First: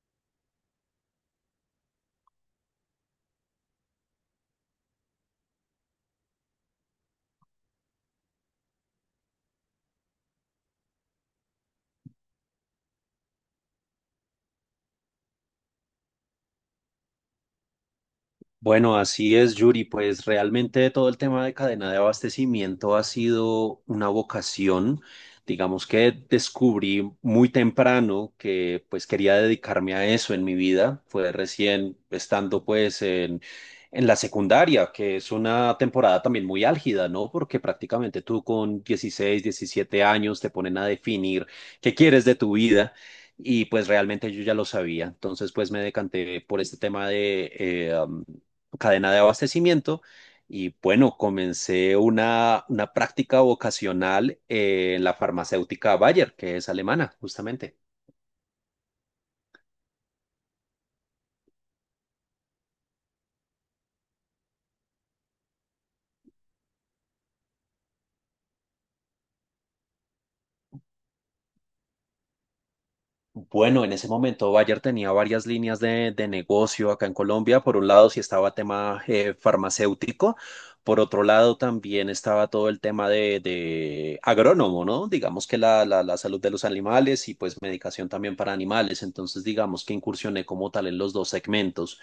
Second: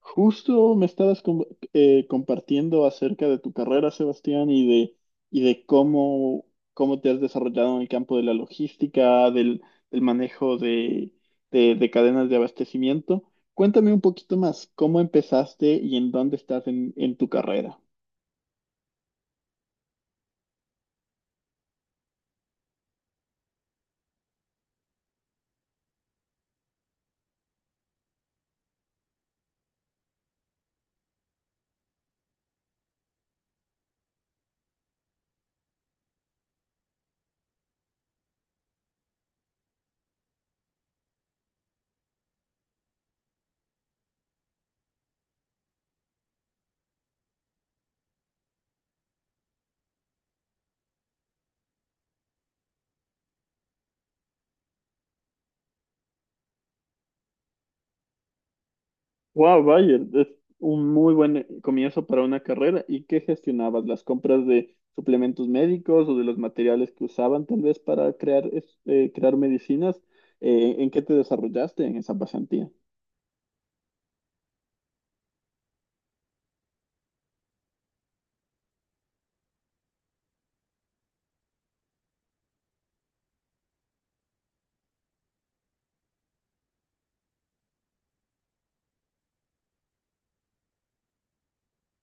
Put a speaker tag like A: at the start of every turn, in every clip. A: Justo me estabas com- Compartiendo acerca de tu carrera, Sebastián, y de cómo, cómo te has desarrollado en el campo de la logística, del manejo de cadenas de abastecimiento. Cuéntame un poquito más, ¿cómo empezaste y en dónde estás en tu carrera?
B: Bueno, así es, Yuri. Pues realmente todo el tema de cadena de abastecimiento ha sido una vocación. Digamos que descubrí muy temprano que pues quería dedicarme a eso en mi vida. Fue recién estando pues en la secundaria, que es una temporada también muy álgida, ¿no? Porque prácticamente tú con 16, 17 años te ponen a definir qué quieres de tu vida. Y pues realmente yo ya lo sabía. Entonces pues me decanté por este tema de cadena de abastecimiento. Y bueno, comencé una práctica vocacional en la farmacéutica Bayer, que es alemana, justamente.
A: Wow, vaya, es un muy buen comienzo para una carrera. ¿Y qué gestionabas? ¿Las compras de suplementos médicos o de los materiales que usaban tal vez para crear, crear medicinas? ¿En qué te desarrollaste en esa pasantía?
B: Bueno, en ese momento Bayer tenía varias líneas de negocio acá en Colombia. Por un lado, sí estaba tema farmacéutico. Por otro lado, también estaba todo el tema de agrónomo, ¿no? Digamos que la salud de los animales y pues medicación también para animales. Entonces, digamos que incursioné como tal en los dos segmentos.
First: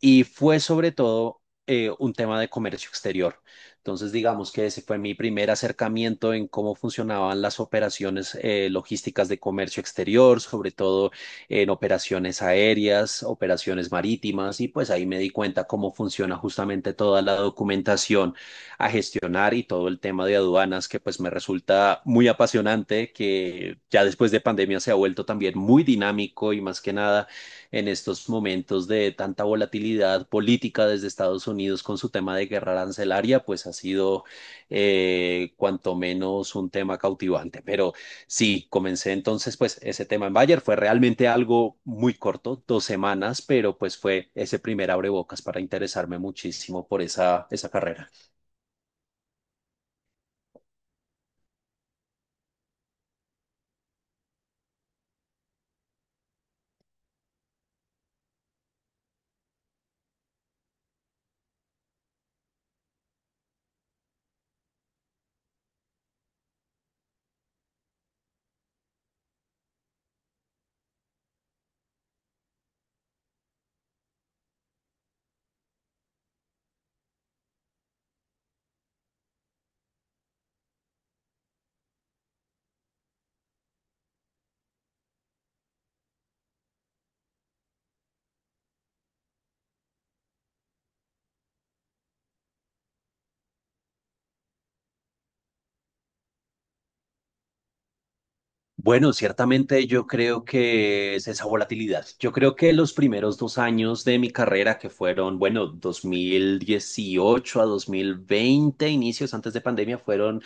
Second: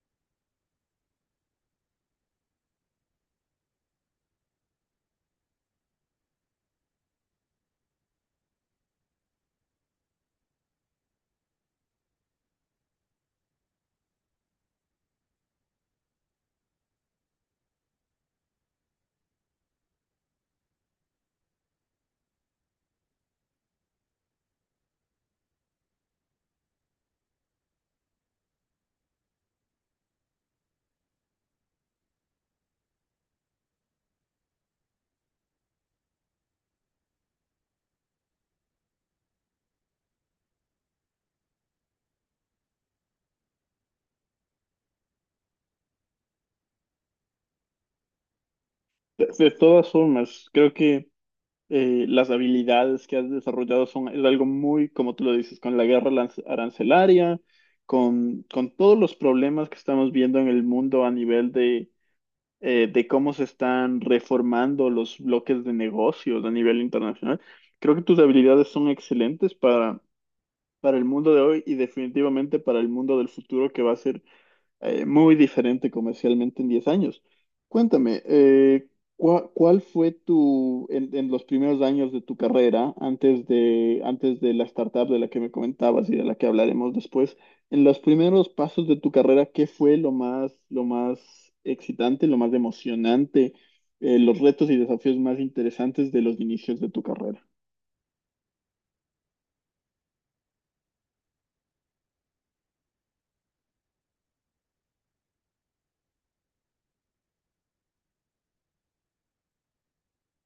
B: Y fue sobre todo un tema de comercio exterior. Entonces, digamos que ese fue mi primer acercamiento en cómo funcionaban las operaciones logísticas de comercio exterior, sobre todo en operaciones aéreas, operaciones marítimas, y pues ahí me di cuenta cómo funciona justamente toda la documentación a gestionar y todo el tema de aduanas que pues me resulta muy apasionante, que ya después de pandemia se ha vuelto también muy dinámico y más que nada en estos momentos de tanta volatilidad política desde Estados Unidos con su tema de guerra arancelaria, pues ha sido cuanto menos un tema cautivante. Pero sí, comencé entonces pues ese tema en Bayer. Fue realmente algo muy corto, 2 semanas, pero pues fue ese primer abrebocas para interesarme muchísimo por esa carrera.
A: De todas formas, creo que las habilidades que has desarrollado son es algo muy, como tú lo dices, con la arancelaria, con todos los problemas que estamos viendo en el mundo a nivel de cómo se están reformando los bloques de negocios a nivel internacional. Creo que tus habilidades son excelentes para el mundo de hoy y definitivamente para el mundo del futuro que va a ser muy diferente comercialmente en 10 años. Cuéntame, ¿cuál fue tu, en los primeros años de tu carrera, antes de la startup de la que me comentabas y de la que hablaremos después, en los primeros pasos de tu carrera, ¿qué fue lo más excitante, lo más emocionante, los retos y desafíos más interesantes de los inicios de tu carrera?
B: Bueno, ciertamente yo creo que es esa volatilidad. Yo creo que los primeros 2 años de mi carrera, que fueron, bueno, 2018 a 2020, inicios antes de pandemia, fueron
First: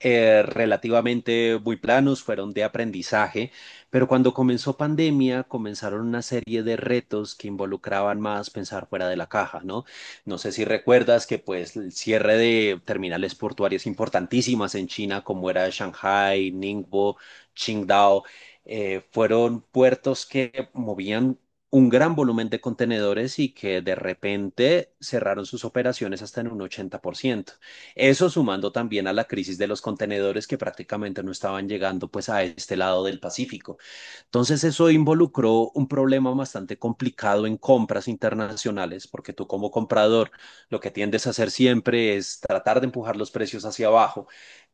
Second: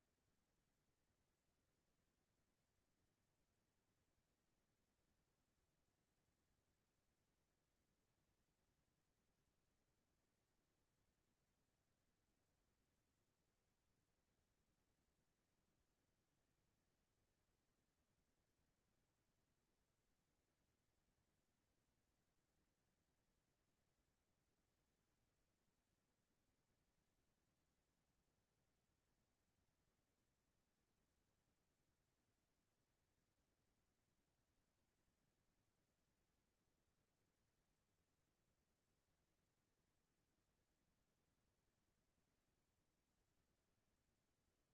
B: relativamente muy planos, fueron de aprendizaje, pero cuando comenzó pandemia comenzaron una serie de retos que involucraban más pensar fuera de la caja, ¿no? No sé si recuerdas que pues el cierre de terminales portuarias importantísimas en China como era Shanghai, Ningbo, Qingdao, fueron puertos que movían un gran volumen de contenedores y que de repente cerraron sus operaciones hasta en un 80%. Eso sumando también a la crisis de los contenedores que prácticamente no estaban llegando pues a este lado del Pacífico. Entonces eso involucró un problema bastante complicado en compras internacionales, porque tú como comprador lo que tiendes a hacer siempre es tratar de empujar los precios hacia abajo,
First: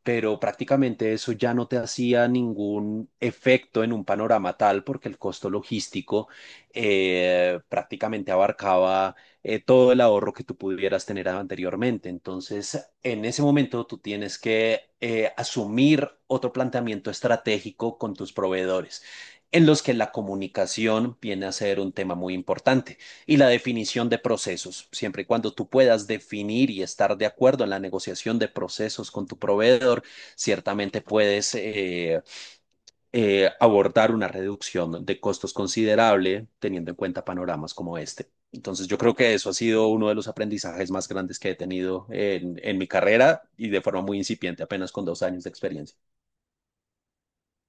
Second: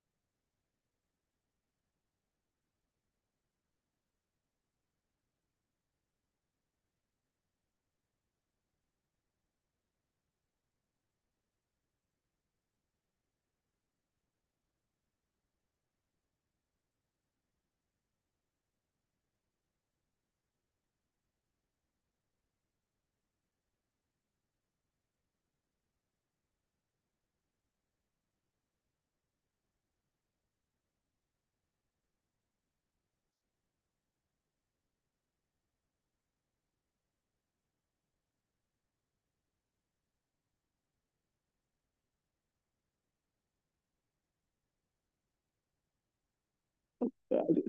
B: pero prácticamente eso ya no te hacía ningún efecto en un panorama tal, porque el costo logístico prácticamente abarcaba todo el ahorro que tú pudieras tener anteriormente. Entonces, en ese momento tú tienes que asumir otro planteamiento estratégico con tus proveedores en los que la comunicación viene a ser un tema muy importante y la definición de procesos. Siempre y cuando tú puedas definir y estar de acuerdo en la negociación de procesos con tu proveedor, ciertamente puedes abordar una reducción de costos considerable teniendo en cuenta panoramas como este. Entonces yo creo que eso ha sido uno de los aprendizajes más grandes que he tenido en, mi carrera y de forma muy incipiente, apenas con 2 años de experiencia.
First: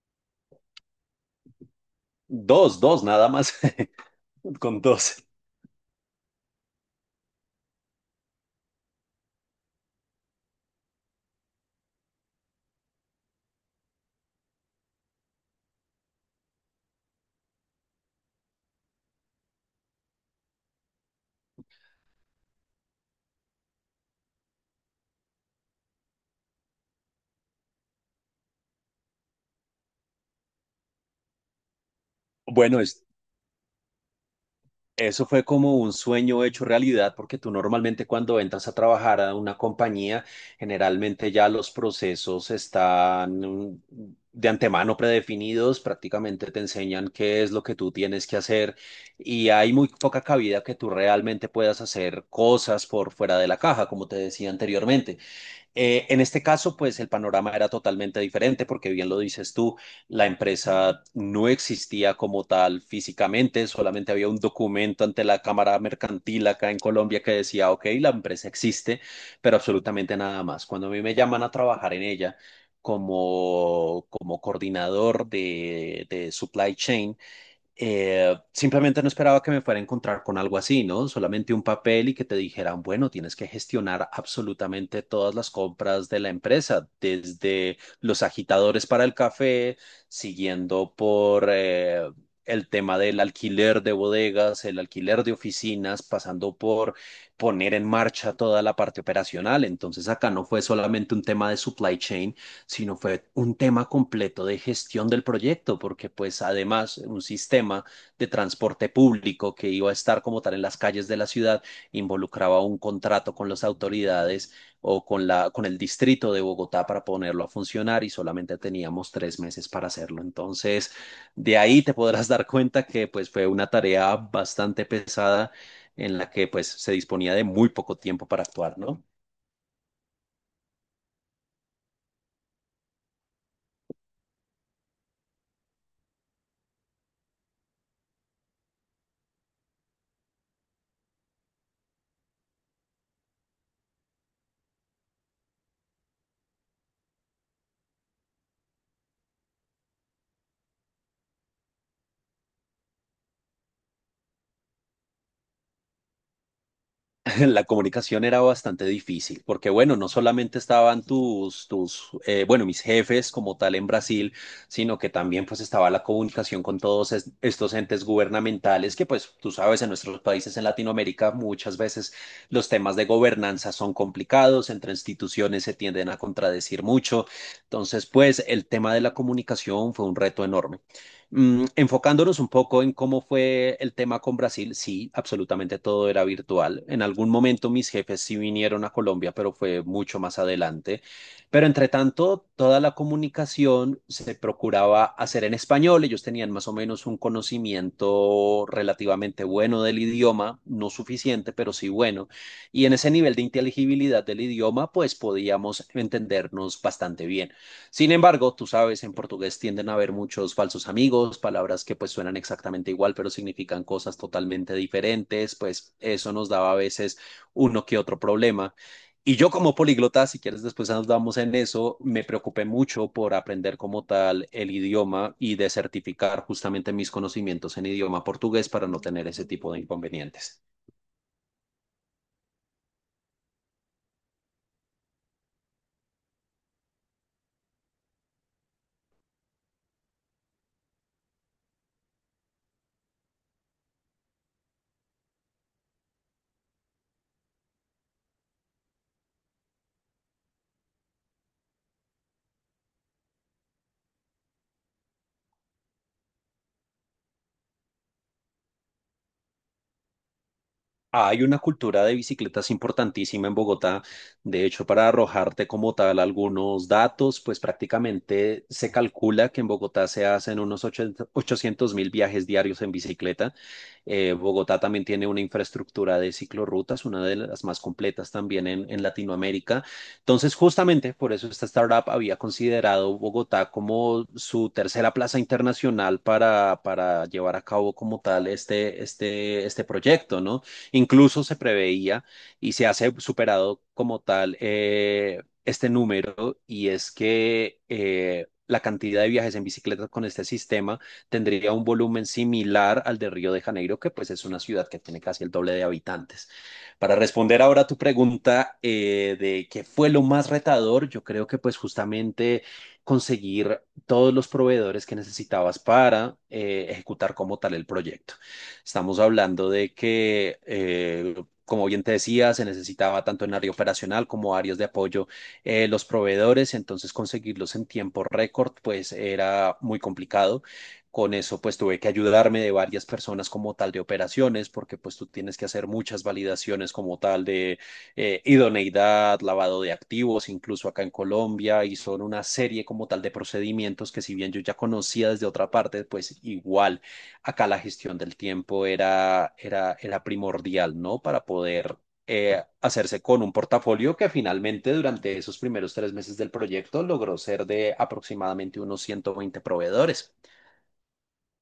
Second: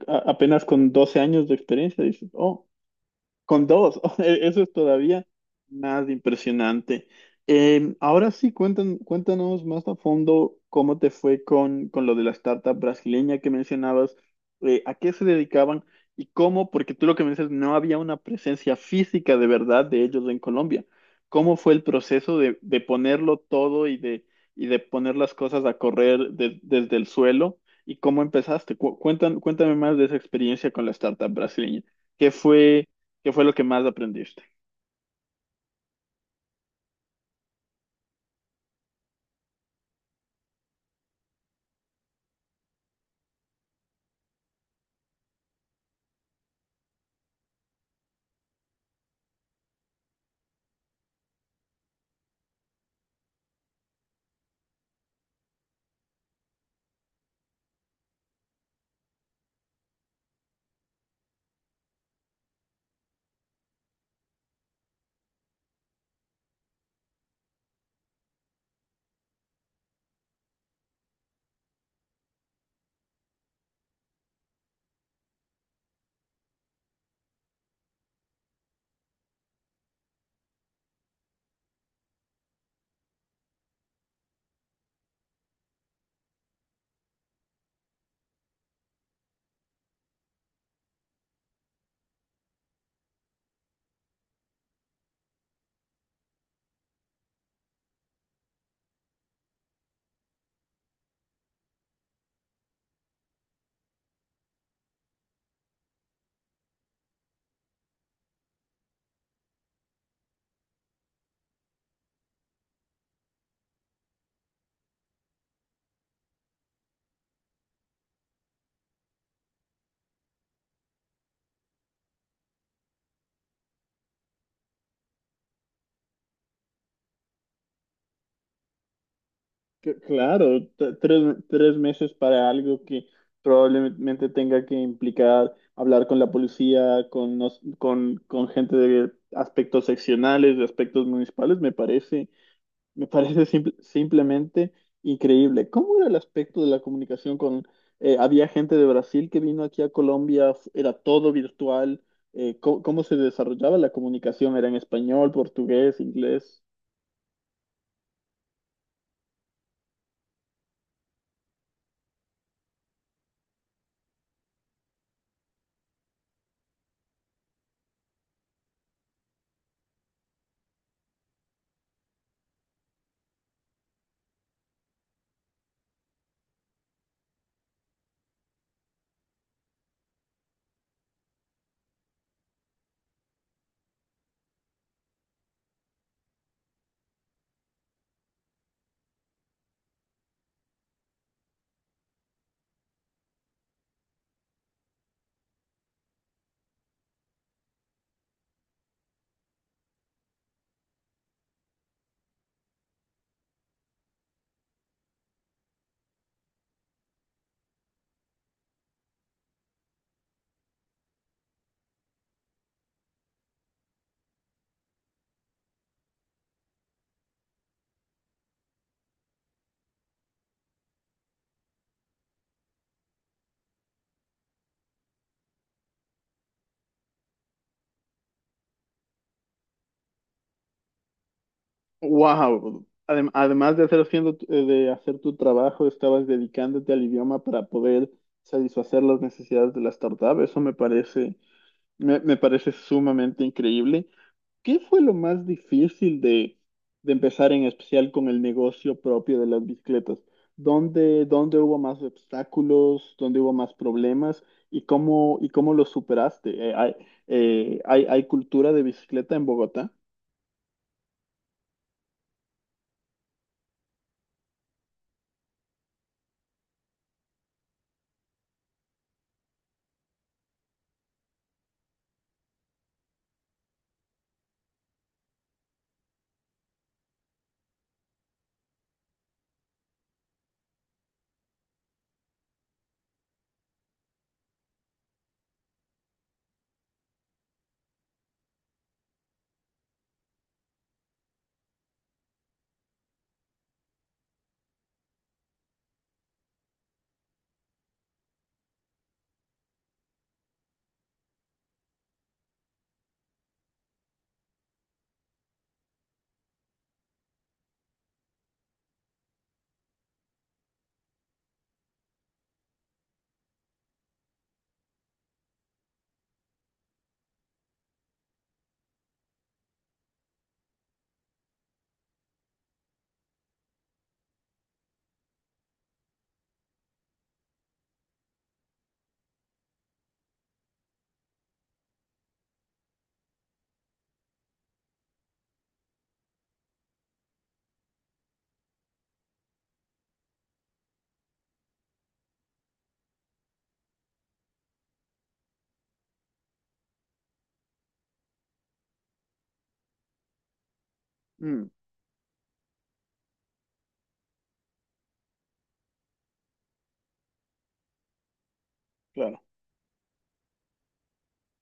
A: A- Apenas con 12 años de experiencia, dices, oh.
B: Dos, dos, nada más,
A: Con dos, eso es
B: con dos.
A: todavía más impresionante. Ahora sí, cuéntanos más a fondo cómo te fue con lo de la startup brasileña que mencionabas, a qué se dedicaban y cómo, porque tú lo que me dices, no había una presencia física de verdad de ellos en Colombia. ¿Cómo fue el proceso de ponerlo todo y de poner las cosas a correr desde el suelo? ¿Y cómo empezaste? Cuéntame más de esa experiencia con la startup brasileña. ¿Qué
B: Bueno,
A: fue?
B: es
A: ¿Qué fue lo que más aprendiste?
B: eso fue como un sueño hecho realidad, porque tú normalmente cuando entras a trabajar a una compañía, generalmente ya los procesos están de antemano predefinidos, prácticamente te enseñan qué es lo que tú tienes que hacer y hay muy poca cabida que tú realmente puedas hacer cosas por fuera de la caja, como te decía anteriormente. En este caso, pues el panorama era totalmente diferente porque bien lo dices tú, la empresa no existía como tal físicamente, solamente había un documento ante la Cámara Mercantil acá en Colombia que decía, ok, la empresa existe, pero absolutamente nada más. Cuando a mí me llaman a trabajar en ella como, coordinador de supply chain, simplemente no esperaba que me fuera a encontrar con algo así, ¿no? Solamente un papel y que te dijeran, bueno, tienes que gestionar absolutamente todas las compras de la empresa, desde los agitadores para el café, siguiendo por el tema del alquiler de bodegas, el alquiler de oficinas, pasando por poner en marcha toda la parte operacional. Entonces acá no fue solamente un tema de supply chain, sino fue un tema completo de gestión del proyecto, porque pues además un sistema de transporte público que iba a estar como tal en las calles de la ciudad involucraba un contrato con las autoridades o con con el distrito de Bogotá para ponerlo a funcionar y solamente teníamos 3 meses para hacerlo. Entonces, de ahí te podrás dar cuenta que pues fue una tarea bastante pesada en la que pues se disponía de muy poco tiempo para actuar, ¿no?
A: Claro, tres meses para algo que probablemente tenga que implicar hablar con la policía, con gente de aspectos seccionales, de aspectos municipales, me parece simplemente increíble. ¿Cómo era el aspecto de la comunicación con… había gente de Brasil que vino aquí a Colombia, era todo virtual. ¿ cómo se desarrollaba la comunicación? ¿Era en español, portugués, inglés?
B: La comunicación era bastante difícil, porque bueno, no solamente estaban bueno, mis jefes como tal en Brasil, sino que también pues estaba la comunicación con todos estos entes gubernamentales que pues tú sabes, en nuestros países en Latinoamérica muchas veces los temas de gobernanza son complicados, entre instituciones se tienden a contradecir mucho, entonces pues el tema de la comunicación fue un reto enorme. Enfocándonos un poco en cómo fue el tema con Brasil, sí, absolutamente todo era virtual. En algún momento mis jefes sí vinieron a Colombia, pero fue mucho más adelante. Pero entre tanto, toda la comunicación se procuraba hacer en español. Ellos tenían más o menos un conocimiento relativamente bueno del idioma, no suficiente, pero sí bueno. Y en ese nivel de inteligibilidad del idioma, pues podíamos entendernos bastante bien. Sin embargo, tú sabes, en portugués tienden a haber muchos falsos amigos, palabras que pues suenan exactamente igual, pero significan cosas totalmente diferentes, pues eso nos daba a veces uno que otro problema. Y yo como políglota, si quieres después andamos en eso, me preocupé mucho por aprender como tal el idioma y de certificar justamente mis conocimientos en idioma portugués para no tener ese tipo de inconvenientes.
A: Wow. Además de hacer, de hacer tu trabajo, estabas dedicándote al idioma para poder satisfacer las necesidades de la startup. Eso me parece, me parece sumamente increíble. ¿Qué fue lo más difícil de empezar en especial con el negocio propio de las bicicletas? ¿Dónde hubo más obstáculos? ¿Dónde hubo más problemas? ¿Y cómo los superaste? ¿ hay cultura de bicicleta en Bogotá?
B: Hay una cultura de bicicletas importantísima en Bogotá. De hecho, para arrojarte como tal algunos datos, pues prácticamente se calcula que en Bogotá se hacen unos 800 mil viajes diarios en bicicleta. Bogotá también tiene una infraestructura de ciclorrutas, una de las más completas también en Latinoamérica. Entonces, justamente por eso esta startup había considerado Bogotá como su tercera plaza internacional para, llevar a cabo como tal este proyecto, ¿no? Incluso se preveía y se ha superado como tal este número y es que la cantidad de viajes en bicicleta con este sistema tendría un volumen similar al de Río de Janeiro, que pues es una ciudad que tiene casi el doble de habitantes. Para responder ahora a tu pregunta de qué fue lo más retador, yo creo que pues justamente conseguir todos los proveedores que necesitabas para ejecutar como tal el proyecto. Estamos hablando de que, como bien te decía, se necesitaba tanto en área operacional como áreas de apoyo los proveedores, entonces conseguirlos en tiempo récord pues era muy complicado. Con eso pues tuve que ayudarme de varias personas como tal de operaciones, porque pues tú tienes que hacer muchas validaciones como tal de idoneidad, lavado de activos, incluso acá en Colombia, y son una serie como tal de procedimientos que si bien yo ya conocía desde otra parte, pues igual acá la gestión del tiempo era primordial, ¿no? Para
A: Mm,
B: poder hacerse con un portafolio que finalmente durante esos primeros 3 meses del proyecto logró ser de aproximadamente unos
A: claro.
B: 120 proveedores.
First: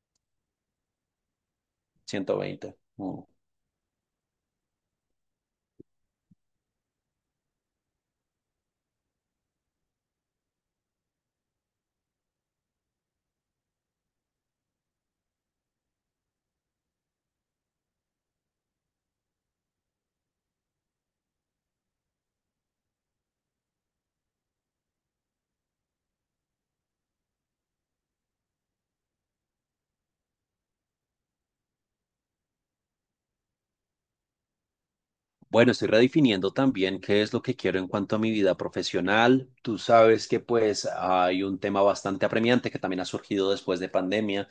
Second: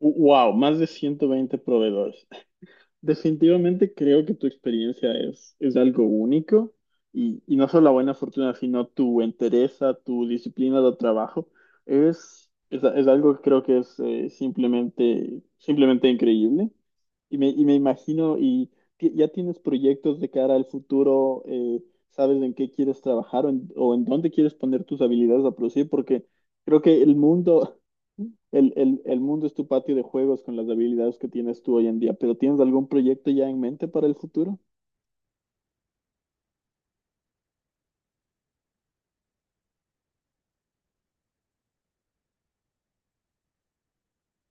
A: Wow, más de 120 proveedores.
B: 120. Mm.
A: Definitivamente creo que tu experiencia es algo único y no solo la buena fortuna, sino tu entereza, tu disciplina de trabajo. Es algo que creo que es simplemente, simplemente increíble. Y me imagino, y ya tienes proyectos de cara al futuro. ¿Sabes en qué quieres trabajar o en dónde quieres poner tus habilidades a producir? Porque creo que el mundo, el mundo es tu patio de juegos con las habilidades que tienes tú hoy en día, pero ¿tienes algún proyecto ya en mente para el futuro?
B: Bueno, estoy redefiniendo también qué es lo que quiero en cuanto a mi vida profesional. Tú sabes que pues hay un tema bastante apremiante que también ha surgido después de pandemia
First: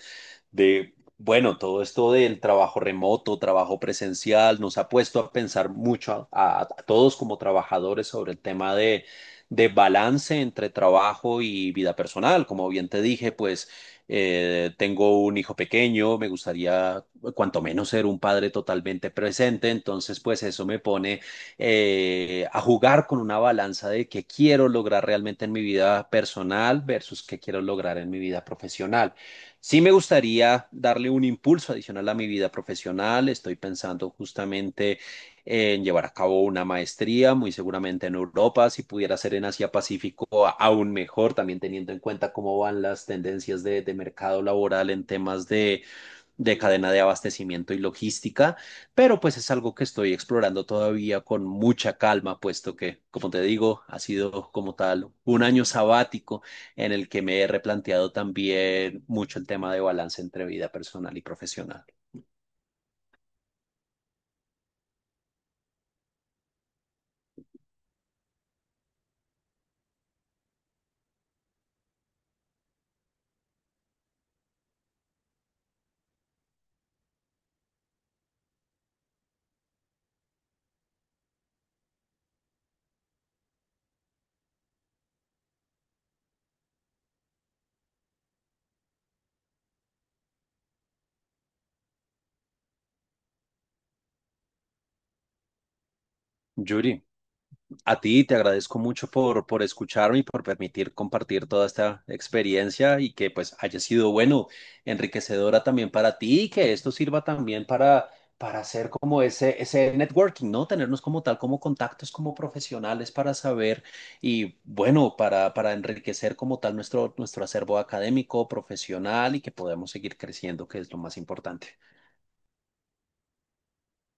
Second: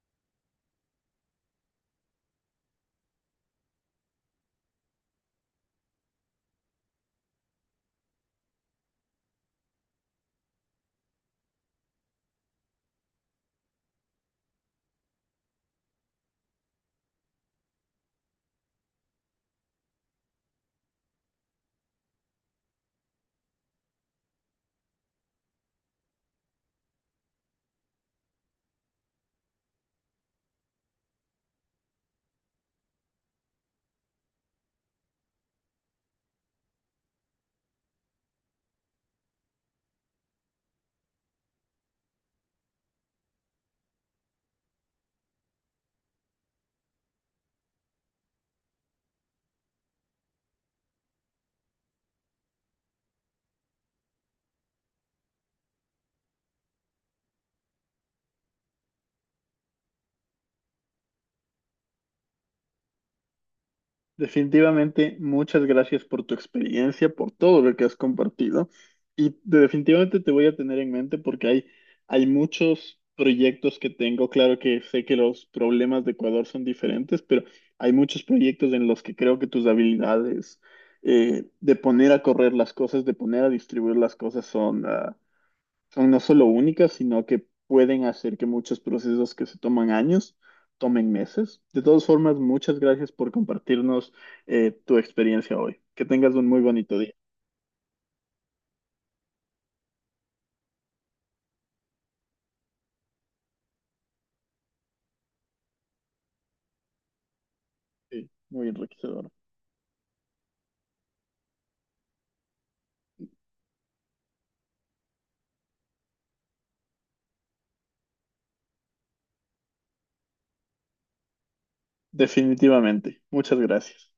B: de, bueno, todo esto del trabajo remoto, trabajo presencial, nos ha puesto a pensar mucho a, todos como trabajadores sobre el tema de balance entre trabajo y vida personal. Como bien te dije, pues tengo un hijo pequeño, me gustaría cuanto menos ser un padre totalmente presente, entonces pues eso me pone a jugar con una balanza de qué quiero lograr realmente en mi vida personal versus qué quiero lograr en mi vida profesional. Sí me gustaría darle un impulso adicional a mi vida profesional. Estoy pensando justamente en llevar a cabo una maestría, muy seguramente en Europa, si pudiera ser en Asia Pacífico, aún mejor, también teniendo en cuenta cómo van las tendencias de, mercado laboral en temas de cadena de abastecimiento y logística, pero pues es algo que estoy explorando todavía con mucha calma, puesto que, como te digo, ha sido como tal un año sabático en el que me he replanteado también mucho el tema de balance entre vida personal y profesional.
A: Definitivamente, muchas gracias por tu experiencia, por todo lo que has compartido. Y definitivamente te voy a tener en mente porque hay muchos proyectos que tengo. Claro que sé que los problemas de Ecuador son diferentes, pero hay muchos proyectos en los que creo que tus habilidades de poner a correr las cosas, de poner a distribuir las cosas son, ah, son no solo únicas, sino que pueden hacer que muchos procesos que se toman años tomen meses. De todas formas, muchas gracias por compartirnos tu experiencia hoy. Que tengas un muy
B: Yuri,
A: bonito día.
B: a ti te agradezco mucho por escucharme y por permitir compartir toda esta experiencia y que pues haya sido bueno, enriquecedora también para ti y que esto sirva también para,
A: Sí,
B: para
A: muy
B: hacer como
A: enriquecedor.
B: ese networking, ¿no? Tenernos como tal, como contactos, como profesionales para saber y bueno, para enriquecer como tal nuestro acervo académico, profesional y que podamos seguir creciendo, que es lo más importante.
A: Definitivamente. Muchas gracias.